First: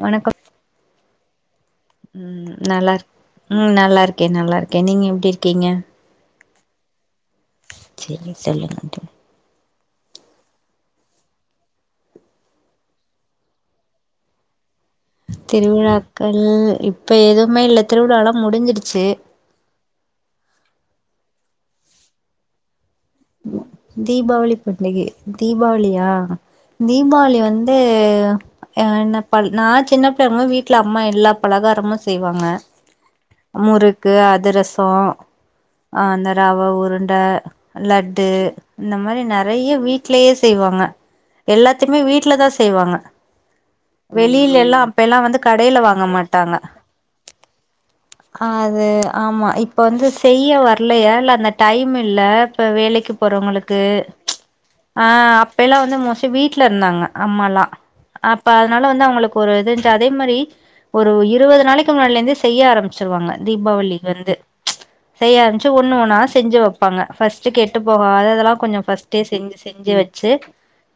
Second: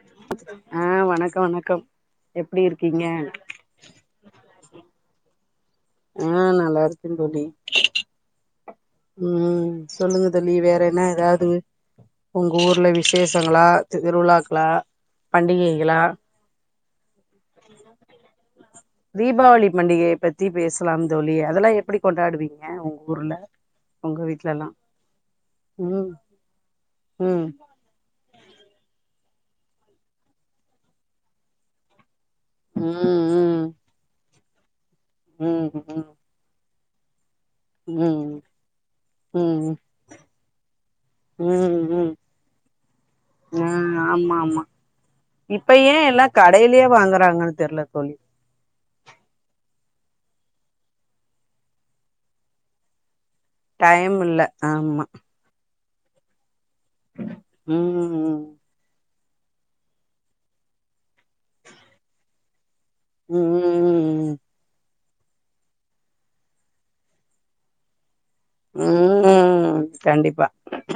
வணக்கம் ஆஹ் வணக் க்கணக் ம் நல்லார்க் உம் நல்லா இருக்கேன் நல்லா இருக்கேன் நீங்க எப்டி கீங்க ஆ நல்லாருக் ம் தோழி சேரி சொல்லுங்க தோழி ம் ம் சொல்லுங்க தோழி வேறென்ன எதாவது உங்க ஊர்ல விசேஷங்களா திருவிழாக்களா பண்டிகைகளா திருவிழாக்கள் இப் தீபாவளி பண்டிகையை பத்தி பேசலாம் தோழி அதெல்லாம் அப்படி கொண்டாடுவீங்க உங்க ஊர்ல உங்க தீபாவளி வீட்லல்லா பண்டிகை தீபாவளியா ம் தீபாவளி ம் வந்து ஹ என்ன நான் சின்ன பிள்ளைங்க வீட்டுல அம்மா எல்லா பலகாரமும் செய்வாங்க ம் ம் முறுக்கு அதுர சோ ம் அ அந்த ரவ ஊரு அந்த லட்டு ம் இந்த மாதிரி நிறைய ம் வீட்லயே செய்வாங்க ம் எல்லாத்தையுமே ம் வீட்டுலதான் செய்வாங்க ஆ ஆமா வெளியில ஆமா எல்லாம் அப்ப எல்லாம் வந்து இப்ப கடையில ஏ வாங்க எல்லா மாட்டாங்க கடையிலயே வாங்குறாங்கன்னு தெர்ல தோழி அது ஆமாம் இப்போ வந்து செய்ய வரலையா இல்லை அந்த டைம் இல்லை இப்ப வேலைக்கு போறவங்களுக்கு டைம் இல்ல ம்ச் ஆமா ஹ அப்பல்லாம் மொச வீட்டு இருந்தாங்க அம்மாலாம் ம் அப்ப ம் அதனால வந்து அவங்களுக்கு ஒரு இது அதே மாதிரி ஒரு இருபது நாளைக்கு முன்னால இருந்து செய்ய ஆரம்பச்ச சொல்லுவாங்க தீபாவளி வருது ம் செய்ய ஆரம்பச்சு ஒண்ணு ஒன்னா செஞ்சு வைப்பாங்க ஃப்ர்ஸ்ட் கெட்டு போகாத ல்லாம் ம் கொஞ்சம்ஸ செஞ்சு ம் செஞ்சு வச்சு கண்டிப்பா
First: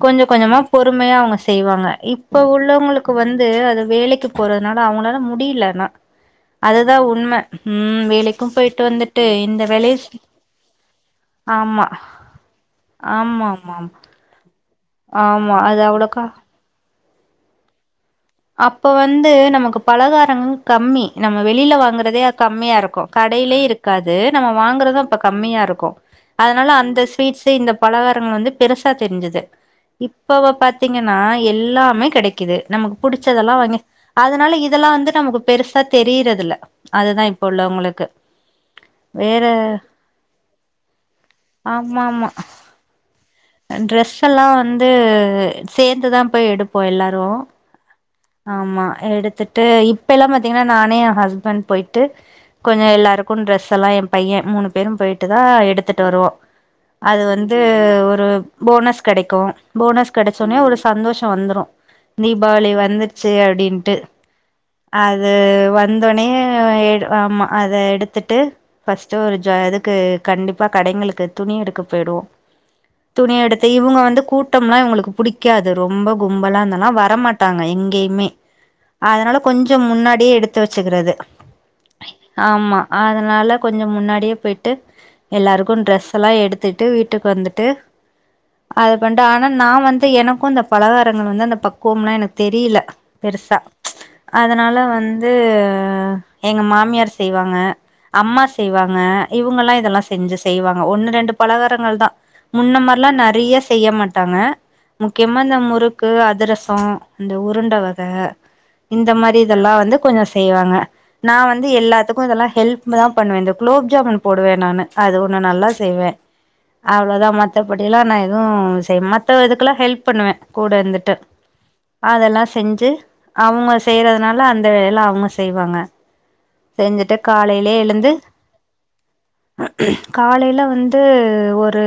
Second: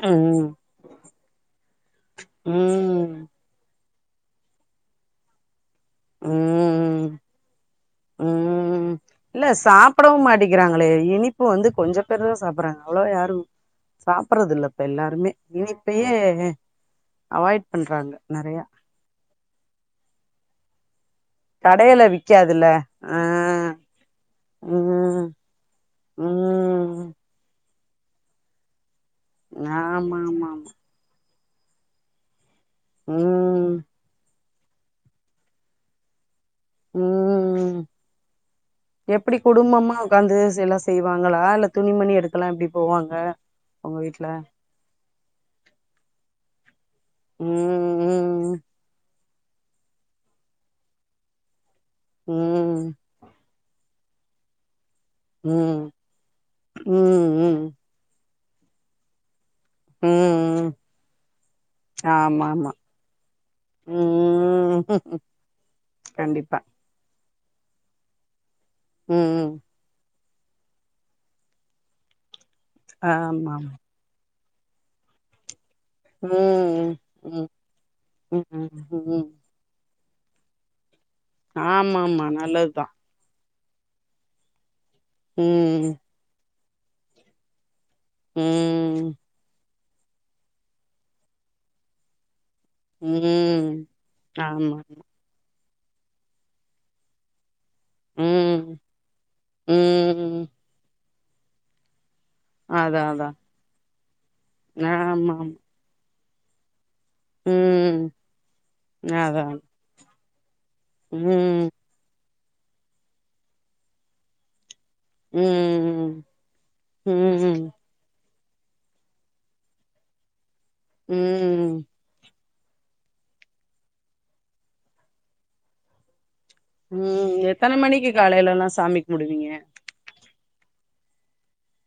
கொஞ்சம் ம் கொஞ்சமா பொறுமையா அவங்க செய்வாங்க இப்ப உள்ளவங்களுக்கு ம் வந்து அது வேலைக்கு போகதுனால அவங்களால் முடியலன்னா அதுதான் ம் உண்மை உம் வேலைக்கும் போயிட்டு ம் வந்துட்டு இல்ல இந்த வேலைய சாப்டவு மாட்டிக்கிறாங்களே இனிப்பு வந்து கொஞ்சம் பேர் தான் சாப்பிடடுறாங்க அவ்வளோ யாரும் ஆமா ஆமா சாப்பிடறது இல்ல இப்ப எல்லாருமே ஆமா நீ அது இப்பையே அவ்ளோக்கா அவாய்ட் பண்றாங்க நெறையா அப்ப வந்து நமக்கு பலகார ச கம்மி நம்ம வெளியில கடையில வாங்குறதே விக்காதுல்ல கம்மியா இருக்கும் ஆ கடையிலயே இருக்காது நம்ம வாங்கறதும் அப்போ ம் கம்மியா இருக்கும் அதனால அந்த ம் ஸ்வீட்ஸ்சே இந்த பலகாரங்கள் வந்து பெருச தெரிஞ்சது ஆமா ஆமா இப்ப ஆமா பாத்தீங்கன்னா எல்லாமே கிடைக்குது நம்ம புடிச்சதெல்லாம் ம் வாங்க அதனால இது இதெல்லாம் வந்து நமக்கு பெருசா தெரியறதுல்ல உம் எப்படி வேற குடும்பமா உக்காந்து எல்லாம் செய்வாங்களா இல்ல துணிமணி எடுக்கலாம் எப்படி போவாங்க உங்க ரெஸ் வீட்ல எல்லாம் வந்து சேர்ந்துதான் போய் எடுப்போம் எல்லாரும் ம் ஆமா எடுத்துட்டு இப்ப எல்லாம் பாத்தீங்கன்னா நானே என் ஹஸ்பண்ட் போய்டட்டு கொஞ்சம் ம் எல்லாருக்கும் டிரெஸ் எல்லாம் பையன் மூணு பெரும் போயிட்டு தான் ம் எடுத்துட்டு வருவோம் அது ம் வந்து ம் ஒரு ஒரு போனஸ் கெடைக்கும் போனஸ் கெடைச்சோனே ம் ஒரு சந்தோஷம் வந்துரும் ஆமா தீபாவளி ஆமா வந்துருச்சு அப்படின்ட்டு ம் அது வந்தோனே கண்டிப்பா ஆமா அத எடுத்துட்டு பர்ஸ்ட் ஒரு ஜ ம் அதுக்கு கண்டிப்பா கடைங்களுக்கு துணி எடுக்க போய்டுவோம் துணி ஆமா எடுத்து இவங்க வந்து கூட்டு கூட்டம்லா இவங்களுக்கு பிடிக்காது ரொம்ப கும்பலா இருந்தன்னா ம் வர ம் மாட்டாங்க எங்கேயுமே ம் ம் அதனால கொஞ்சம் முன்னாடி எடுத்து வெச்சுக்கிறது ஆமா ஆமா நல்லதுதா அதனால கொஞ்சம் முன்னாடியே போய்டிட்டு எல்லாருக்கு ம் ட்ரெஸ் எல்லா எடுத்து பத்துட்டு வீட்டுக்கு வந்துட்டு அது ம் பண்ட் ஆனா நான் வந்து எனக்கு அந்த பலகாரங்கள் வந்து அந்த பக்குவம்லாம் எனக்கு தெரியல பெருசா ம் அதனால ஆமா வந்து எங்க மாமியார் செய்வாங்க அம்மா ம் செய்வாங்க இவங்க எல்லாம் இதெல்லாம் செஞ்சு ம் செய்வாங்க ஒண்ணு ரெண்டு பலகாரங்கள் தான் முன்னம்மாதி அதா லாம் அதா நெறைய செய்ய மாட்டாங்க ஆமா ஆமா முக்கியமா இந்த முறுக்கு அதுரசம் அந்த உருண்ட ம் வகை இந்த மாதிரி அதா இதெல்லாம் வந்து கொஞ்ச செய்வாங்க நான் ம் வந்து எல்லாத்துக்கு இதெல்லாம் ஹெல்ப் தான் பண்ணுவன் குலோப் ஜாமன் போடுவேன் நானு அது ஒண்ணு நல்லா செய்வேன் ம் அவ்ளோதான் மத் ம் நான் எதுவும் செய் மத்த இதுக்கெல்லாம் ஹெல்ப் பண்ணுவேன் கூட இருந்துட்டு ம் அதெல்லா செஞ்சு அவங்க செய்யறதுனால அந்த வேல அவங்க செய்வாங்க செஞ்சுட்டு ம் எத்தன காலையிலயே மணிக்கு எழுந்து காலைலல்லா சாமி கும்பிடுவீங்க காலையில வந்து ஒரு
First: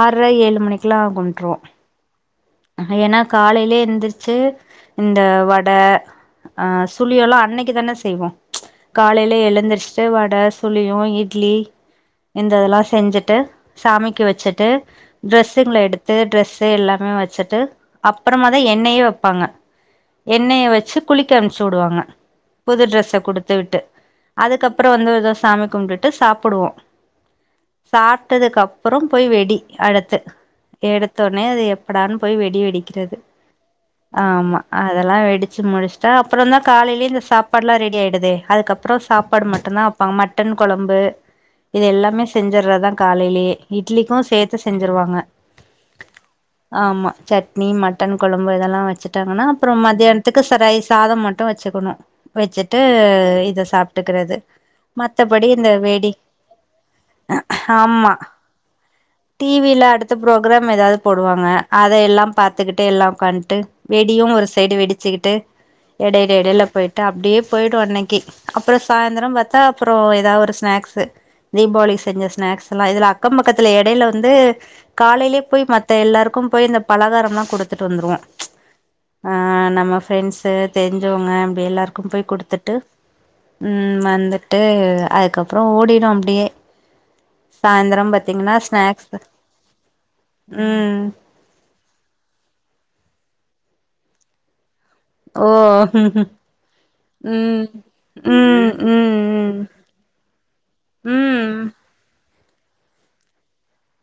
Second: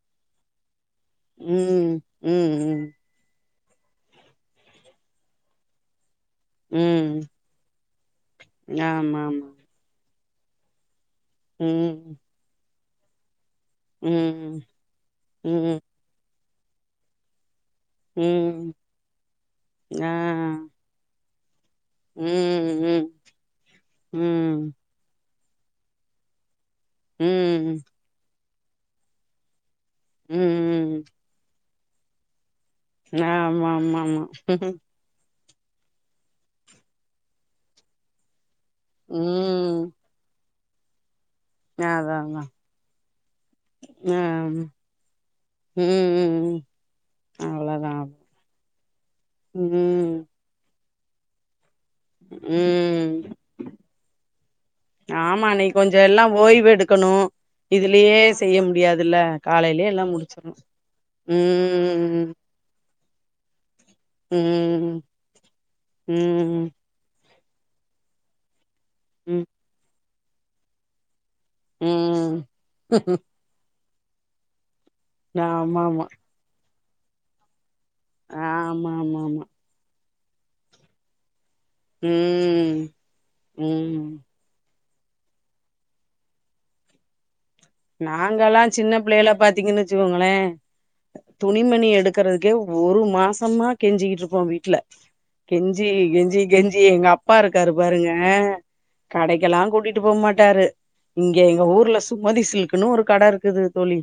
ஆர்ர ஏழு மணிக்கு ள கும்ப்ட்றுவோம் ம் ம் ம் ஏன்னா காலையில் எந்திரிச்சு இந்த வடை ஆஹ் ம் சுல்லி எல்லாம் அன்னைக்கு தானே செய்வம் ஆமா காலையில ஆமா எழுந்தருச்சு வட சொழியும் இ இட்லி ம் எந்தெல்லாம் செஞ்சுட்டு சாமிக்கு ம் வச்சிட்டு ட்ரெஸ்ஸுங்களை ம் எடுத்து ட்ரெஸ் எல்லாமே வச்ச செட்டு அப்புறமதான் ம் எண்ணெயே வைப்பாங்க ஆ எண்ணெயை வச்சு குளி சுடுவாங்க ம் புது ம் ட்ரரெஸ்ச கொடுத்து விட்டு ம் அதுக்கப்புறம் வந்து வி சாமி கும்பிட்டு சாப்பிடுவோம் உஹம் விட்டதுக்கப்புறம் போய் வெடி அடுத்து ம் எடுத்தோடனே அது எ படான் போய வேடி க்றது ஆமா ஆமா ஆமா அதெல்லாம் வெடிச்ச வச்சு முடிச்சிட்ட அப்புறம் தான் காலையேயே சாடுல்லாம் ரெடி ஆயிடுது அதுக்க அப்புறம் சாப்பாடு மட்டும்தான் ம் வப்பாங்க மட்டன் கொழம்பு இது அதா எல்லாமே அதா செஞ்சறதான் காலையிலேயே ஆ இட்லிக்கும் சேத்து செஞ்சருவாங்க ம் ஆமா சட்னி அவ்ளோதா மட்டன் குழம்பு இதெல்லாம் வச்சுட்டாங்கன்னா அப்புறம் ம் மத்தியானத்துக்கு சரைஸ் சாதம் மட்டும் வச்சுக்கணும் வச்சட்டு ம் இத சாப்பிட்டுக்கிறது மத்தபடி ஆமா இந்த அன்னைக்கு கொஞ்சோ வேடி எல்லா ஓய்வு எடுக்கணு ஆமா இதுலயே செய்ய முடியாதுல்ல டிவில காலையிலயே எல்லா அடுத்த முடிச்சிடணு ப்ரோகராம் ஏதாவது போ வாங்க அத எல்லாம் ம் பாாரத்துக்கிட்டு எல்லாம் கண்டுட்டு வெடியும் ஒரு சைடு ம் வெடிச்சுக்கிட்டு இடைல இடைல ம் போய்டட்டு அப்படியே போயிடும் ஆன்னைக்கு அப்புறம் சாய்ந்தரம் ம் பாத்தா அப்புறம் ஏதாவ ஒரு ஸ்நாக்ஸ் தீபாவளி செஞ்ச ம் ஸ்நாக்ஸ் எல்லாம் இது அக்கம்பக்கத்துல ஏ எடைல வந்து காலையிலயே போய் ஆமா மத்த ஆமா எல்லாருக்கு போய் இந்த பலகாரம் தான் கொடுத்து ட்டு வந்துருவோம் ஆமாமாமா நம்ம ஃப்ரெண்ட்ஸு தெரிஞ்சவங்க டி எல்லாருக்கும் போய் கொடுத்துட்டு ம் உம் ம் வந்துட்டு அதுக்கப்புறம் ஓடிடும் அப்படியே நாங்கல்லாம் சின்ன பிள்ளைல பாத்தீங்கன்னு வச்சுக்கோங்களே ம் துணிமணி எடுக்கறதுக்கே ஒரு மாசமாக கெஞ்சிக்கிட்டு இருப்போம் வீட்டில ஓ கெஞ்சி ம் கெஞ்சி கெஞ்சி எங்க அப்பா ம் இருக்காரு பாருங்க ம் ம் கடைக்கெல்லாம் கூட்டிட்டு போமாட்டாரு இங்க ம் எங்க ஊர்ல சு மதிசில் இன்னு ஒரு கடை இருக்குது தோழி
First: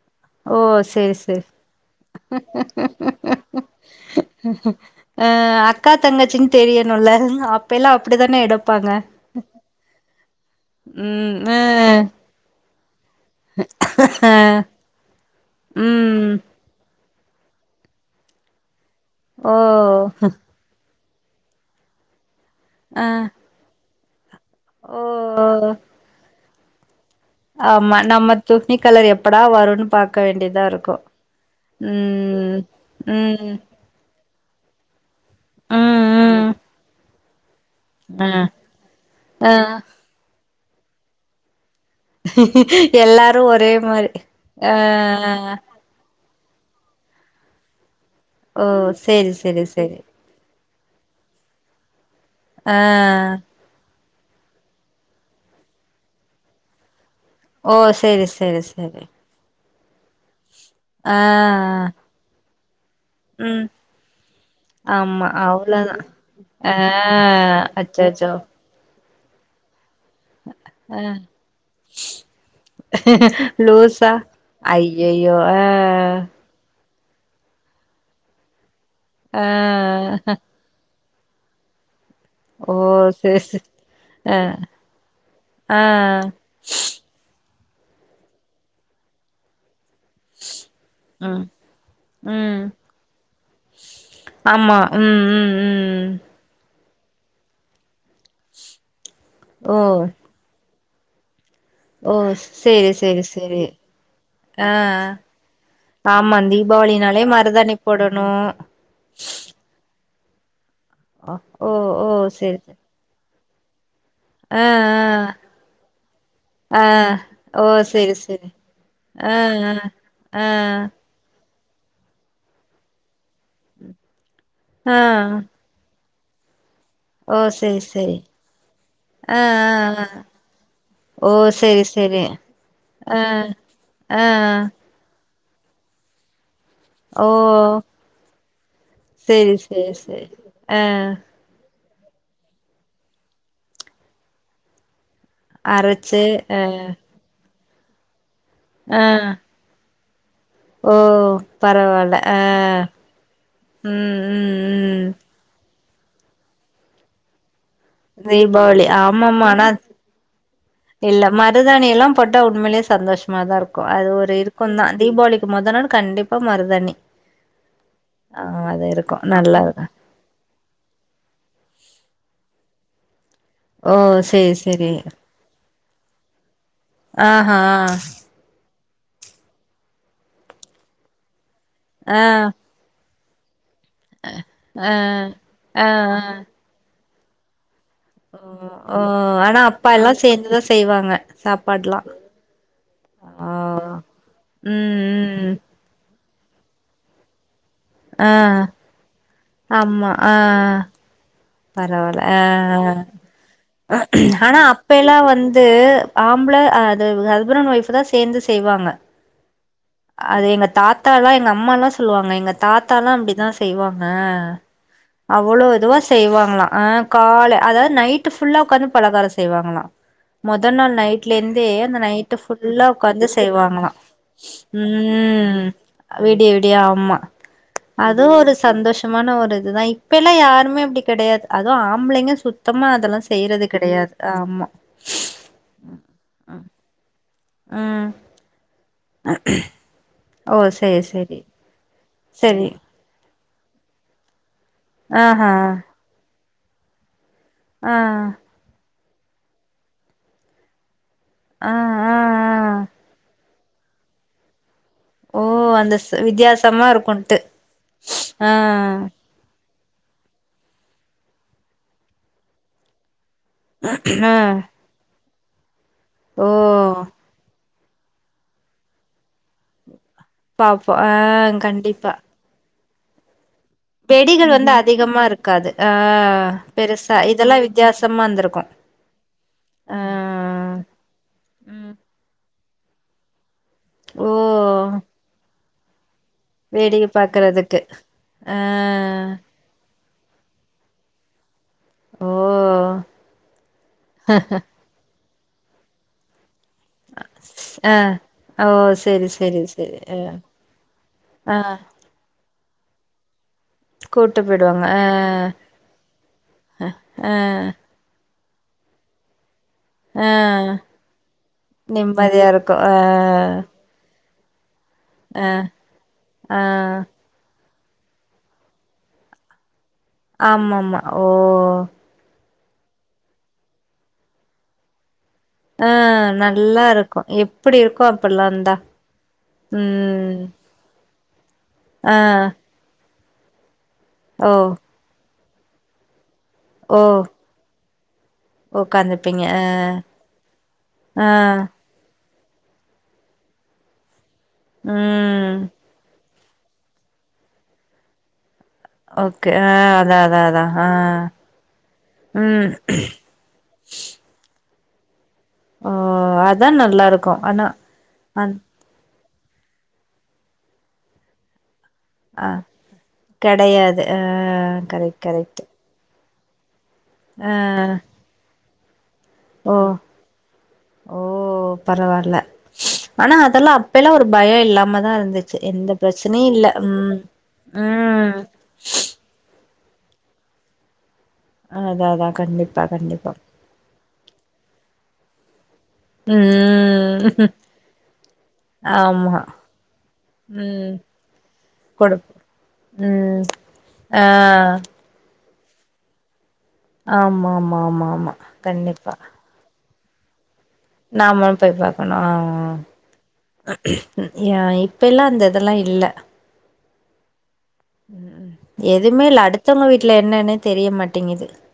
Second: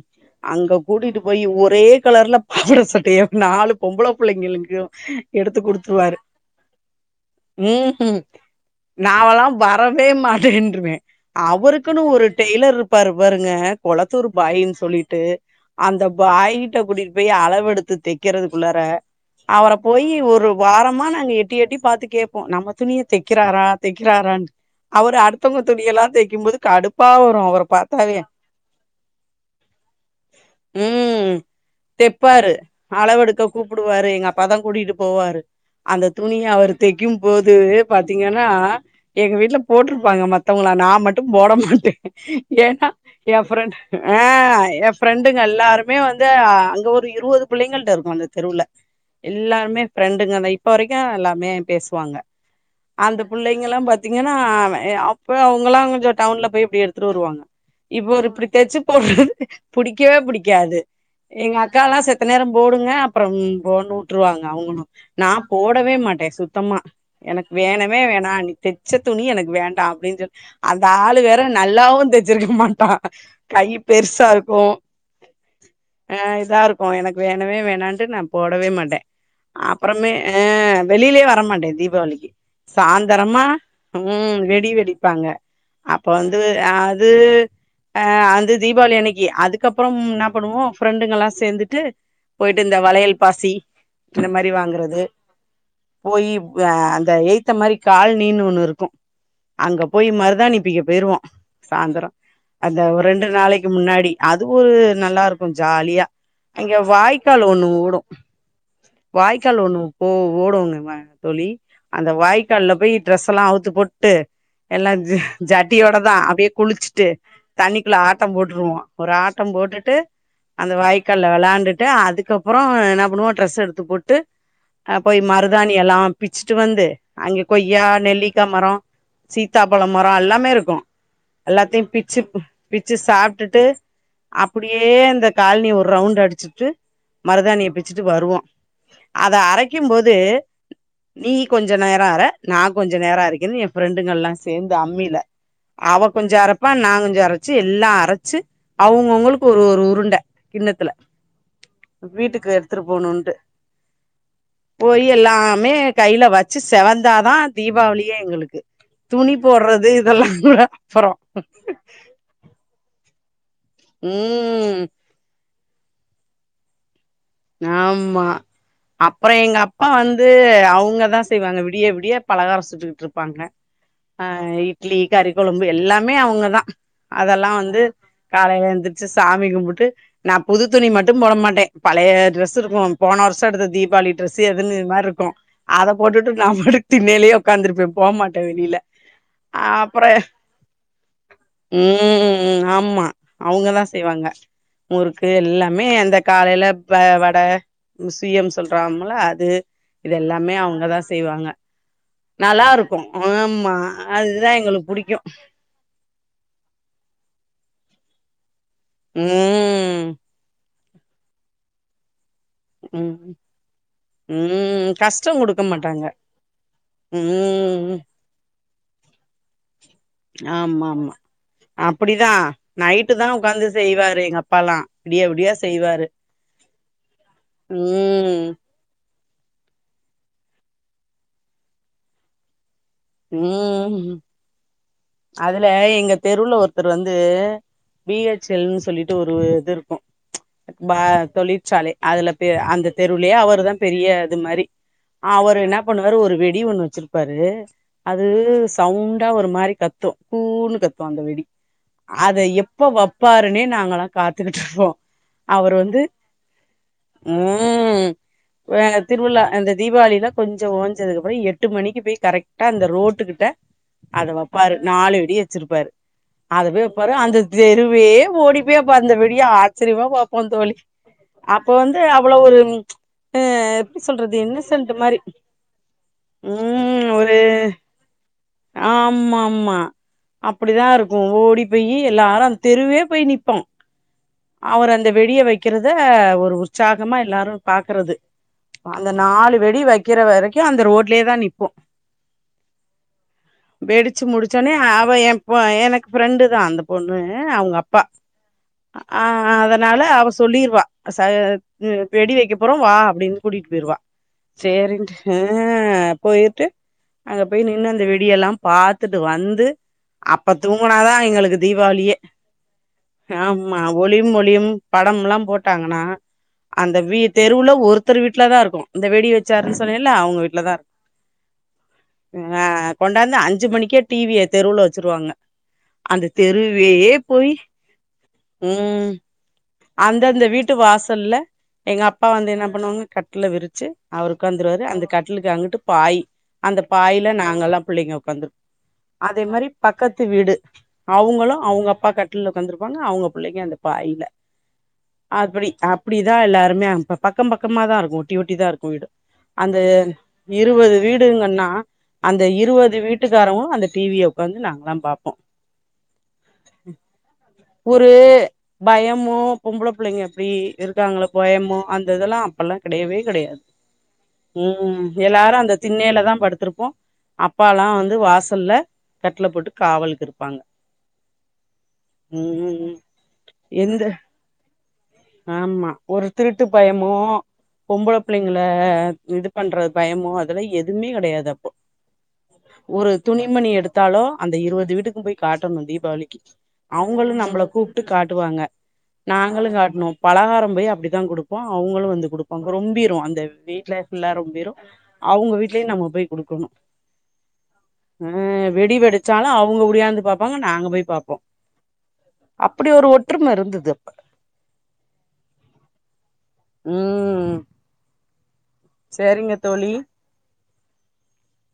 ஓ அங்க சேரி கூட்டிட்டு போய் சேரி ஒரே கலர்ல பாவாடை சட்டையா நாலு பொம்பளை பிள்ளைங்களுக்கு அ எடுத்து அக்கா குடுத்துவாரு தங்கச்சின்னு தெரியணுல்ல அப்பெல்லா உம்ம் அப்டிதானே எடுப்பாங்க நாவல்லாம் வரவே மாட்டேன்ருவேன் ம் அ அவருக்குன்னு ஒரு டெய்லர் [unintelligible] ங்க குளத்தூர் பாயு அ சொல்லிட்டு அந்த ம் பாயிட்ட கூடி போய் அளவ எடுத்து தைக்கதுக்குள்ளார ஓ அவரை போயி ஒரு வாரமான நாங்க எட்டி எட்டி பா்த்து கே நம்ம துணிய அ தைக்கிறாரா தக்கிறாரான் ஓ அவரு அடுத்தவங்க துணி எல்லாம் தக்கும்போது கடுப் ப வரும் அவ பாத்தாவே தூக்னி கலர் எப்படா வரும்ன்னு பாக்க வேண்டியதா இருக்கு ம் உம் உம் அப்பதம் கூடிட்டு போவாரு அந்த துணிய அவரு தக்கும் அ பாத்தீங்கன்னா ம் எங்க அ வீட்டுல அ போட்டிருப்பாங்க மத்த வங்களா நான் மட்டும் போட மாட்ட ஏனா எல்லாரு என் ஒரே ஃப்ரெண்ட் மாரி ஆஹ் ஆ என் ஃப்ரெண்டுங்க எல்லாருமே வந்து அங்க ஒரு இருபது பிள்ளைங்களிட்ட இருக்கு வந்த தெருல ஓ சேரி சேரி எல்லாருமே சேரி பிரெண்டுங்க தான் இப்ப வரைக்கும் எல்லாமே பேசுவாங்க ஆ அந்த பிள்ளைங்கல்லாம் பத்த பத்தீங்கன்னா அப்ப அவங்காளா கொஞ்ச டவுன்ல போய் எப்படி எடுத்து வருவாங்க ஓ இப்ப சேரி ஒரு சேரி பிடிக்காச்சு சேரி போடுறது புடி க்கவே பிடிக்காது ஆ எங்க அக்கா எல்லாம் செத்த நேரம் போடுங்க அப்புறம் ம் போண்ணு விட்டுருவாங்க அவங்களும் ஆமா நான் போடவே அவ்ளோதா மாட்டேன் ஆ சுத்தமா எனக்கு வேணவே அச்சச்சோ வேணாம் நீ தச்ச துணி எனக்கு வேண்டாம் ப்பின்னு சொல்ல அந்த ஆ ஆளு வேற நல்லாவு தச்சிருக்கமா லூசா அய்யயோ அஹ் அ எனக்கு வேணவே வேணான்ட்டு நான் போடவே மாட்டேன் ஆ அப்புறமே ஆஹ் வெளியிலே வரமாட்டே தீபாவளிக்கு ஓ சேரி சாயந்திரமா சேரி உஹம் ஆ வெடி வெடிப்பாங்க ஆ அப்ப வந்து அது ஆஹ் வந்து தீபாவளி அன்னைக்கு அதுக்கப் அப்புறம் என்ன பண்ணுவோ ஃப்ரெண்டுங்கல்லா ம் சேர்ந்துட்டு ம் போயிட்டு இந்த வளையல் பாசி இந்த மாரி ஆமா வாங்குறது உம் உம் உம் இந்த எய்த்த மாதிரி கால் நீனு ஒண்ணு இருக்கும் ஓ அங்க போய் மருதாணிப்பிக்க போய்ருவோம் ஓ அந்த சேரி சேரி ரெண்டு சேரி நாளைக்கு முன்னாடி அது ஒரு ஆ நல்லா இருக்கு ஜாலியா ஆமா அங்க தீபாவளினாலே வாய்க்கால் ஒண்ணு மருதாணி ஓடும் போடணு வாய்க்கால் ஒன்னு ஓஹ் ஓடவுங்க தோழி ஓ ஓ அந்த செரி வாய்க்கால்ல செரி போய் ட்ரெஸ் லாம் அவுது போட்டு ட்டு ஆ எல்லாம் ஜட்டியோட தான் அப்டியே ஆ குளிச்சுட்டு ஆ ஓ தண்ணிக்குள்ள செரி ஆட்டம் செரி போட்டுருவோம் ஒரு ஆ ஆட்டம் போட்டுட்டு ஆ அந்த ஆ வாய்க்கால்ல வெளாண்டு அதுக்கப்புறம் என்ன பண்ணுவோ ட்ரெஸ் எடுத்து போட்டு ஆ அஹ் போய் மருதாணி எல்லாம் பிச்சிட்டு வந்து ஓ அங்க செரி கொய்யா செரி நெல்லிக்காய் மரம் ஆ சீத்தாபழ மரம் ஆ எல்லாமே இருக்கு ஆ ஓ செரி எல்லாத்தையு பிச்சு செரி வச்சு ஆ சாப்பிட்டுட்டு ஆ அப்படியே அந்த காலனி ஒரு ரவுண்ட் அடிச்சிட்டு ஓ மரூதாணிய பிச்சுட்டு வருவோ அத செரி அரைக்கும் செரி போது செரி ஆ நீ கொஞ்ச கொஞ்ச நேரம் அர நான் கொஞ்ச நேர அரக்கனு என் ஃபிரெண்டுங்க எல்லாம் சேர்ந்து அம்மில அவ அரச்சு கொஞ்ச ஆ அரப்பா நான் கொஞ்ச அரைப் வச்ச எல்லாம் அரைச்சு ஆ அவங்க உங்களுக்கு ஒரு ஒரு உருண்டை ஓ பரவாயில வீட்டுக்கு ஆஹ் எடுத்துட்டு போணுன் உம் உம் போய் உம் எல்லாமே கையில வச்சு செவந்தாதான் தீபாவளியே எங்களுக்கு தீபாவளி துணி ஆமாமா ஆனா போடுறது இதெல்லாம் கூட அப்புறம் உண்மையே சந்தோஷமா தான் இருக்கு அது ஒரு இருக்கு ம் தான் தீபாவளி மொத நாள் கண்டிப்பா மருதாணி ஆமா ஆ அது இருக்கு அப்புறம் நல்லா எங்க இருக்கு அப்பா வந்து அவங்கதான் செய்வாங்க விடிய விடிய பழகாரம்சுட்டுட்டு இருக்கு ப்பாங்க ஓ சேரி ஆஹ் சேரி இட்லி கறிக்குழம்பு எல்லாமே அவங்க தான் அதெல்லாம் ஆஹா வந்து காலையில எந்து சாமி கும்பிட்டு நான் புது துணி மட்டும் போட மாட்டேன் ஆஹ் போன வருஷம்எடுத்த தீ வாளி டிரெஸ் எதுன்னு ஆ மாதிரி இருக்கு ஆ ஆ அதை போட்டுட்டு நான் பாட்டுக் தின்னேல உக்காந்துருப்பேன் ஓ போமாட்டேன் வெளியில ஓ ஆனா அப்பா எல்லா அப்புறம் சேந்துதா செய்வாங்க சாப்பாடுலா உம்ம் ஆமா ஆ அவங்க தான் செய்வாங்க முறுக்கு ம் ம் எல்லாமே அந்த காலையிலப் பயா வட சுயம் ஆ சொல்றாம்மல அது இதெல்லாமே அவங்கதான் செய்வாங்க பரவாயில்ல நல்லா இருக்கு ஆஹ் ஆமா அதுதா ஆனா எங்களுக்கு அப்ப எல்லா புடிக்கு வந்து ஆம்பளை அது சுப்ரன் வைஃப் சேர்ந்ஸ் செய்வாங்க ம் அது எங்க தாத் தலாம் எங்க அம்மாலாம் சொல்லுவாங்க தாத்தாலாம் ம் அப்படித்தான் செய்வாங்க ம் கஷ்ட குடுக்க அவ்ளோ இதுவா மாட்டாங்க செய்வாங்களாம் ஆஹ் கால் அதாவ ம் நைட்டு் புல்லா உக்காந்து பலகாரம் செய்வாங்களாம் மொத ஆமா நாள் ஆமா நைட்ல இந்தே அந்த அப்டிதா நைட்டு ஃபுல்லா நைட்டு உக்காந்து தா செய்வாங்களாம் செய்வாரு எங்க அப்பாலா விடிய விடிய உம் செய்வாரு விடிய விடிய ஆமா அது ம் ஒரு சந்தோஷ் சுமான ஒரு இதுதான் இப்ப எல்லாம் யாருமே அப்படி கிடையாது அதுவும் ஆம்பளைங்க சுத் உஹம் அதுல எங்க தெருள்ள ஒருத்தர் வந்து ம் பி எச் எல் ன்னு சொல்லிட்டு ஒரு ஒரு இது இருக்கும் ஒ சேரி சேரி அதுல போய் சேரி அந்த தெருலே அவர் இவன் பெரிய அது மாரி ஆஹா அவரு என்ன பண்ணுவாரு ஒரு வெட் அடி ஒண்ணு வச்சிருப்பாரு அது ஆ சவுண் டா ஒரு மாரி கத்தோம் கூ ன்னு கத் அந்த வெடி ஆ ஆ ஆ அதை எப்ப வைப்பாருன்னே நாங்களா காத்துக்கிட்று இருப்போம் ஓ அவர் அந்த வந்து வித்தியாசமா இருக்குன்ட்டு உம் ஆ திருவிழா அந்த தீபாவளில கொஞ்சம் ஓஞ்சதுக்கப்புறம் எட்டு மணிக்கு போய்கரெக்ட் டா அந்த ரோட்டுக்கிட் ட அத ஆ வைப்பாரு நாலுவெடி வச்சிருப்பாரு ஓ அதுவே பாரு அந்தது தெருவே ஓடிப்போய் அப்ப அந்தவெடிய ஆச்சரியமா பாப் போம் தோழி பாப்போ ஆ அப்ப வந்து கண்டிப்பா அவ்வளோ ஒரு அ எப்டி சொல்றது வெடிகள் வந்து இன்னசென்ட் மாரி அதிகமா இருக்காது ஆஹ் ம் பெருசா ஒரு இதெல்லா வித்தியாசமா இருந்திருக்கு ஆமா ஆமா ஆ அப்படிதான் இருக்கும் ஓடி ம் போயி எல்லாரும் தெருவே போய் நிப் போம் ஓ அவர் அந்த வெடிய வைக்க க்கிறத ஒரு வேடிக்க உற்சாகமா எல்லாரும் பாக்குறதுக்கு பாக்குறது ஆ அந்த நாலு வெடி வைக்க கிற வரைக்கும் அந்த ரோட்லயே தான் நிப்போம் ஓ வேடுச்சு முடுச்சன்ன அவ எ ஓஹ் எனக்கு ஃப்ரெண்டு தான் அந்த பொண்ணு அவங்க ஆ அப்பா ஓ செரி செரி செரி அதனால ஆ அவ சொல்லிருவா ஆ வெடி வைக்க அப்புறம் வா அப்படின்னு கூட்டிட்டு போயடுவா கூட்டு போயிடுவாங்க சேரின்ன்ட்டுஹ போயிட்டு ஆ அங்க போய் நின்று அந்த அப்படியெல்லாம் பாத்துட்டு வந்து ஆ அப்ப ஆ தூங்கினாதான் எங்களுக்கு தீபாவளியே நிம்மதியா இருக்கு ஆ ஆமா ஒளியு ஒளி ம் படம்லா ஆ போட்டாங்கன்னா ஆ அந்த தெருவுல ஒருத்தர் வீட்டுல தான் இருக்கும் இந்த வெடி வச்சாரு ஆமா ஆமா ஓஹ் ஆஹ கொண்டாந்து அஞ்சு மணிக்கே டிவிய தெருவுல வச்சருவாங்க ஆஹ் நல்லா இருக்கு போய் எப்படி இருக்கு அப்படல்லாம்ந்தா ம் அந்தந்த வீட்டு வாசல்லல எங்க ஆ அப்பா வந்து என்ன பண்ணுவாங்க கட்ல விரிச்சு அவருக்கு ஓ வந்துருவரு அந்த கட்ட கட்லுக்கு அங்கிட்டு பாய் அந்த ஓ பாய்ல நாங்கல்லாம் புள்ளங்க ந்து அதே உக்காந்துப்பீங்க ஆ மாதிரி பக்கத்து வீடு ஆ அவங்களும் அவங்க அப்பா கட் ட்டில் ல உக்காந்ருப்பாங்க அவங்க பிள்ளைங்க அந்த பாய்ல ம் அப்படி அப்படி இத எல்லாருே பக்கம் பக்கமா தான் இருக்கு ஒட்டி ஒட்டி தான் இருக்கு வீடு ஓகே ஆ அந்த அதா அதா அதா ஆ இருபது வீடுங்கன்னா அந்த ம் இருபது வீட்டுக்காரவங்க அந்த டிவிய உட்காந்து நாங்க ல்லாம் பார்போம் ஓ அதான் நல்லா இருக்கும் ஆனா அ ஆம் பொம்பள பிள்ளைங்க எப்படி இருக்காங்கள கோயமோ அந்த இதெல்லாம் ஆ அப்பெல்லாம் கெடையவே கிடையாது கெடையாது ஆ உம் கரெக்ட் எல்லாரும் கரெக்ட் அந்த திண்ணல தான் படுத்திருப்போம் ஆ அப்ப எல்லாம் வந்து வாசல்ல கட்ல போட்டு ஓ காவலுக்கு இருப்பாங்க ஓஹ் பரவால்ல ம் ஆனா அதெல்லாம் எந்த அப்பல்லா ஒரு பயம் இல்லாம தான் இருந்துச்சு ஆமா எந்த ஒரு பிரச்சனையும் திருட்டு இல்லை உம் பயமோ பொம்பள உம் புள்ளைங்கள இது பண்ற பயமோ அதெல்லாம் எதுவுமே கிடையாதுப்போ அதா அதா கண்டிப்பா ஒரு கண்டிப்பா துணிமணி எடுத்தாலோ அந்த இருபது வீட்டுக்கு எடுத்துன்போய் காட் [unintelligible] தீபாவளிக்கு அவங்களும் ம் நம்மளை கூப்பிட்டு காட்டுவாங்க ஆமா நாங்களும் காட்னோம் பலகாரம் போய் ம் அப்படித்தான் குடுப்போம் அவங்களும் வந்து கொடுப்போ குடுப்பாங்க ரொம்பிரும் அந்த ம் வீட்ல ஆ [unintelligible] ரொம்பிரும் அவங்க வீட் நம போய் குடுக்கணும் ஆமா ஆமா ஆமா ஆமா கண்டிப்பா [unintelligible] ங்க நாங்க போய் பாப்போம் நாமளு போய் பாக்கணு அப்படி ஒரு ஒற்றுமை இருந்தது ஏ இப்ப எல்லா அந்த இதெல்லாம் இல்ல உம் எதுவுமே இல்ல அடுத்தவங்க வீட்ல என்னன்னு தெரிய மாட்டேங்குது